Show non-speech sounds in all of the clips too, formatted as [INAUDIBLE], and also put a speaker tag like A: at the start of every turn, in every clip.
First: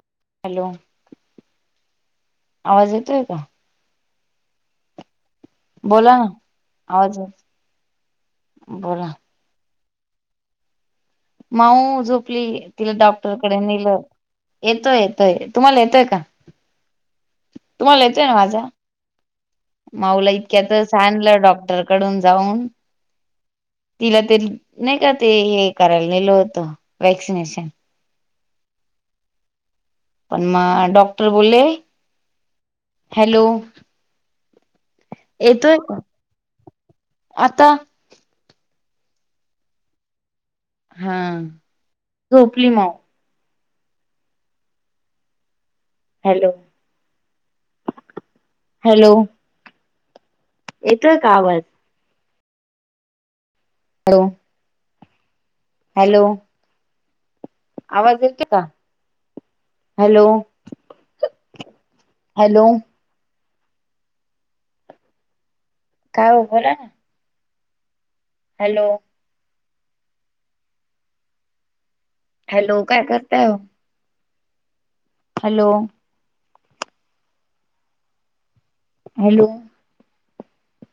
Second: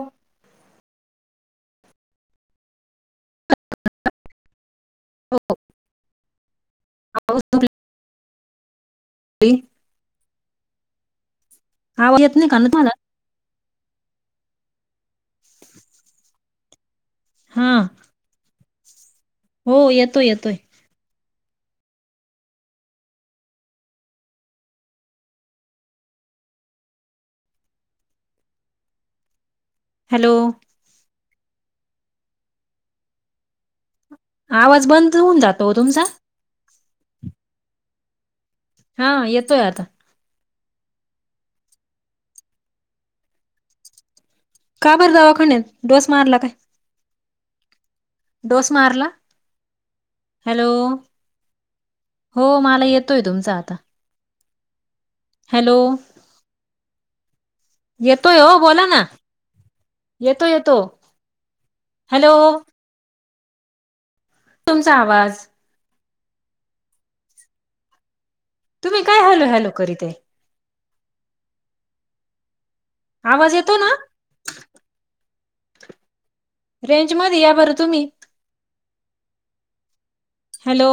A: हो
B: हॅलो
A: [UNINTELLIGIBLE]
B: आवाज येतोय का?
A: हो.
B: बोला ना आवाज बोला
A: [UNINTELLIGIBLE]
B: माऊ
A: आवाज येत
B: झोपली
A: नाही का ना तुम्हाला
B: तिला ताप डॉक्टर कडे नेलं येतोय येतोय तुम्हाला येतोय का?
A: हा
B: तुम्हाला येतोय ना माझ्या
A: हो येतोय
B: माऊला
A: येतोय.
B: इतक्यातचं आणलं डॉक्टरकडून जाऊन. तिला ते नाय का ते हे करायला नेलं होतं वॅक्सिनेशन.
A: हॅलो
B: पण म डॉक्टर बोलले हॅलो
A: आवाज बंद होऊन जातो ओ
B: येतोय का
A: तुमचा
B: आता
A: हा येतोय आता
B: हा झोपली माऊ -
A: का बर दवाखन्यात डोस मारला
B: हॅलो
A: काय? डोस मारला
B: हॅलो
A: हॅलो
B: येतोय का आवाज
A: हो मला येतोय तुमचा आता
B: हॅलो
A: हॅलो
B: आवाज
A: येतोय ओ
B: का
A: बोला ना
B: हॅलो
A: येतो येतो हॅलो तुमचा आवाज
B: का ओ बोला ना
A: तुम्ही काय हॅलो हॅलो करीताय
B: हॅलो काय करताय
A: आवाज
B: ओ
A: येतो ना
B: हॅलो
A: रेंज मध्ये या बरं तुम्ही
B: हॅलो
A: हॅलो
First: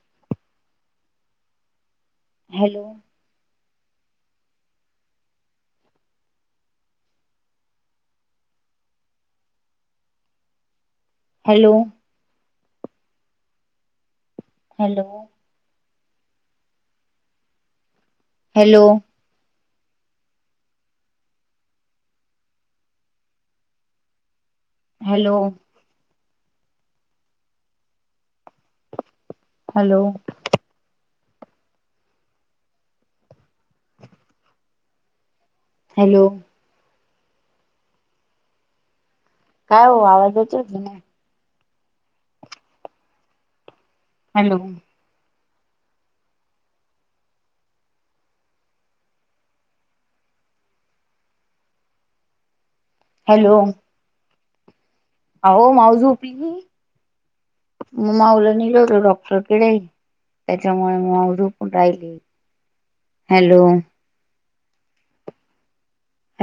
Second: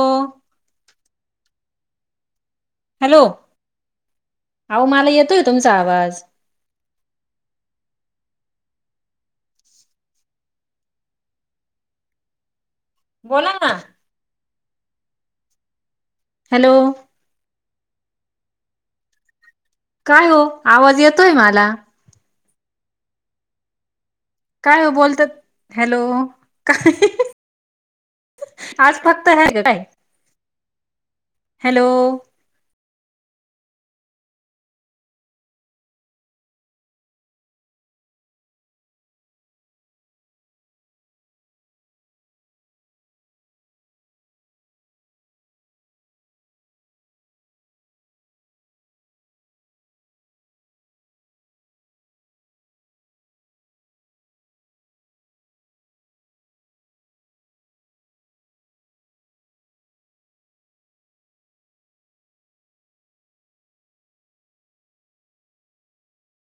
B: हॅलो
A: हॅलो अहो मलां येतोय तुमंचा आवांज
B: हॅलो
A: बोलां नां
B: हॅलो
A: हॅलो
B: हॅलो
A: कायं हो आवांज येतोय मलां कायं बोलतांत
B: हॅलो
A: हॅलो कायं आंज फक्तं हॉलो हां
B: हॅलो
A: हॅलो
B: हॅलो कायं हो आवांज येतं नाहीं हॅलो हॅलो अहो मांऊ झोपली मांऊलां नेल होतं डॉक्टरांकडे त्यांच्यामुळे मांऊ झोपू राहिली hello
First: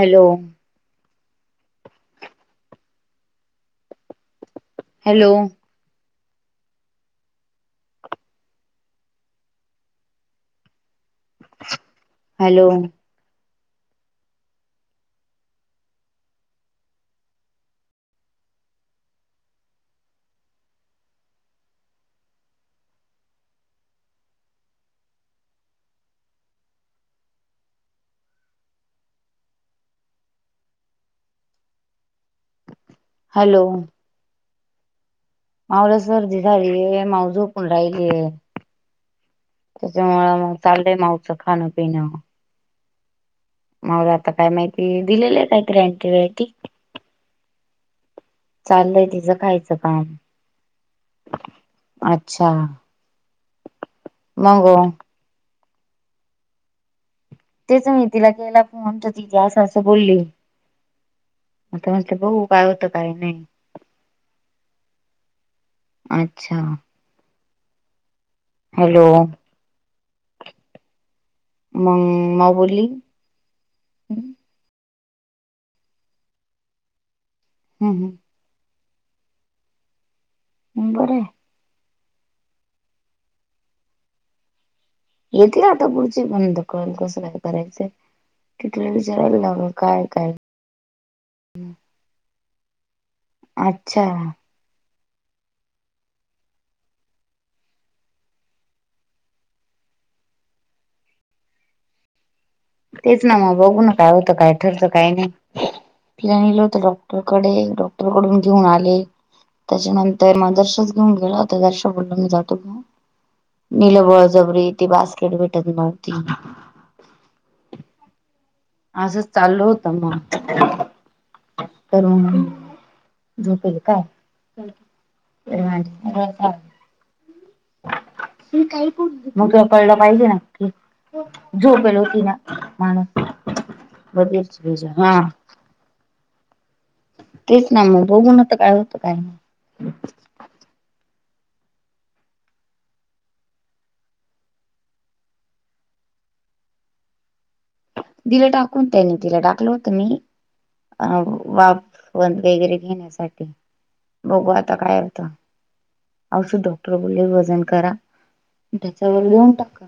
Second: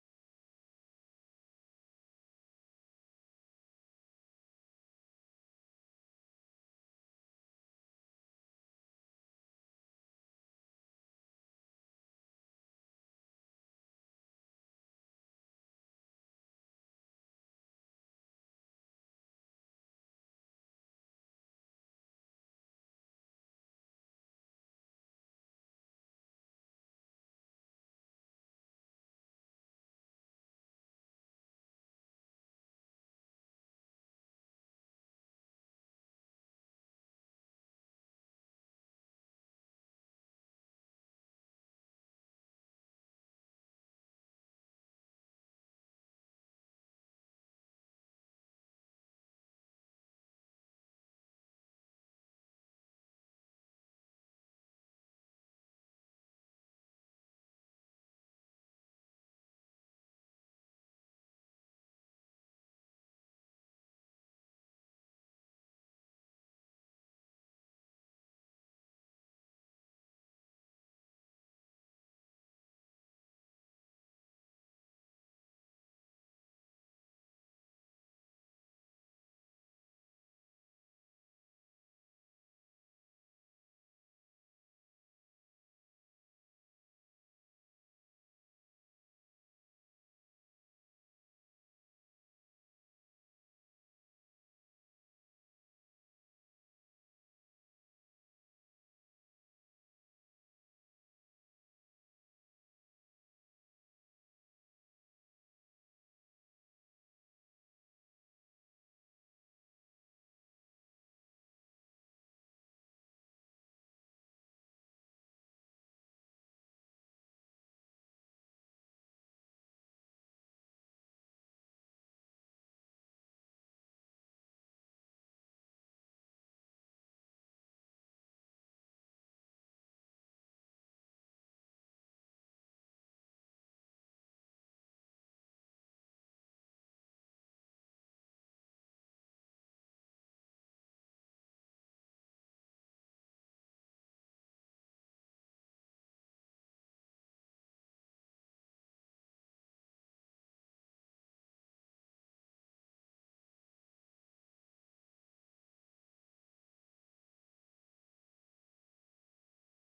B: hello hello hello hello मांऊला सर्दी झालीय मांऊ झोपून राहिली हे त्यांच्यामुळे मंग चाललंय मांऊचं खाणं पिणं मांऊलां आतां कायं माहिती दिलेले आहे कांहीं यॅटीबॉयटीक चाललंय तिचं खायचं कामं अच्छा मंगो तेचं मी तिलां केलां फोन तिथे असं असं बोलली आतां म्हंजे बघूं कायं होतं कांहीं नाहीं अच्छा हॅलो मंग मांऊ बोली हम्मं हं बरं आहे येते आतां पुढंची पणंत कल कसं कायं करायचं तिथल्यां विचरांयला लावलं मंग कायं कायं
A: ह [UNINTELLIGIBLE]
B: अच्छा तेचं नां मंग बघूं नां कायं होतं कायं ठरतं कायं नाहीं न्यांयल होतं डॉक्टरांकडे डॉक्टंर कडूंन घेऊंन आले त्यांच्यानंतर मदर्शचं घेऊंन गेले तरं दर्शचं बोलला मी जातो नेलबंयळजबरी ती बांस्केट भेटतं नव्हती असंच चालूं होतं मंग हॉलो मंग त्यांत कायं ते [UNINTELLIGIBLE] कांहीं नाहीं मंग झोपायला पाहिजे नां झोपेल होती नां माणसं बेचजां हां तेचं नां मंग बघूंन तरं कायं होतं कायं नाहीं तिलां टाकूंन त्यां तिलां टाकलं होतं मी अं वाफवंत वगैरें घेण्यांसाठी बघू आता काय होतं. औष डॉक्टर बोलले वजन करा त्याच्यावर देऊन टाका.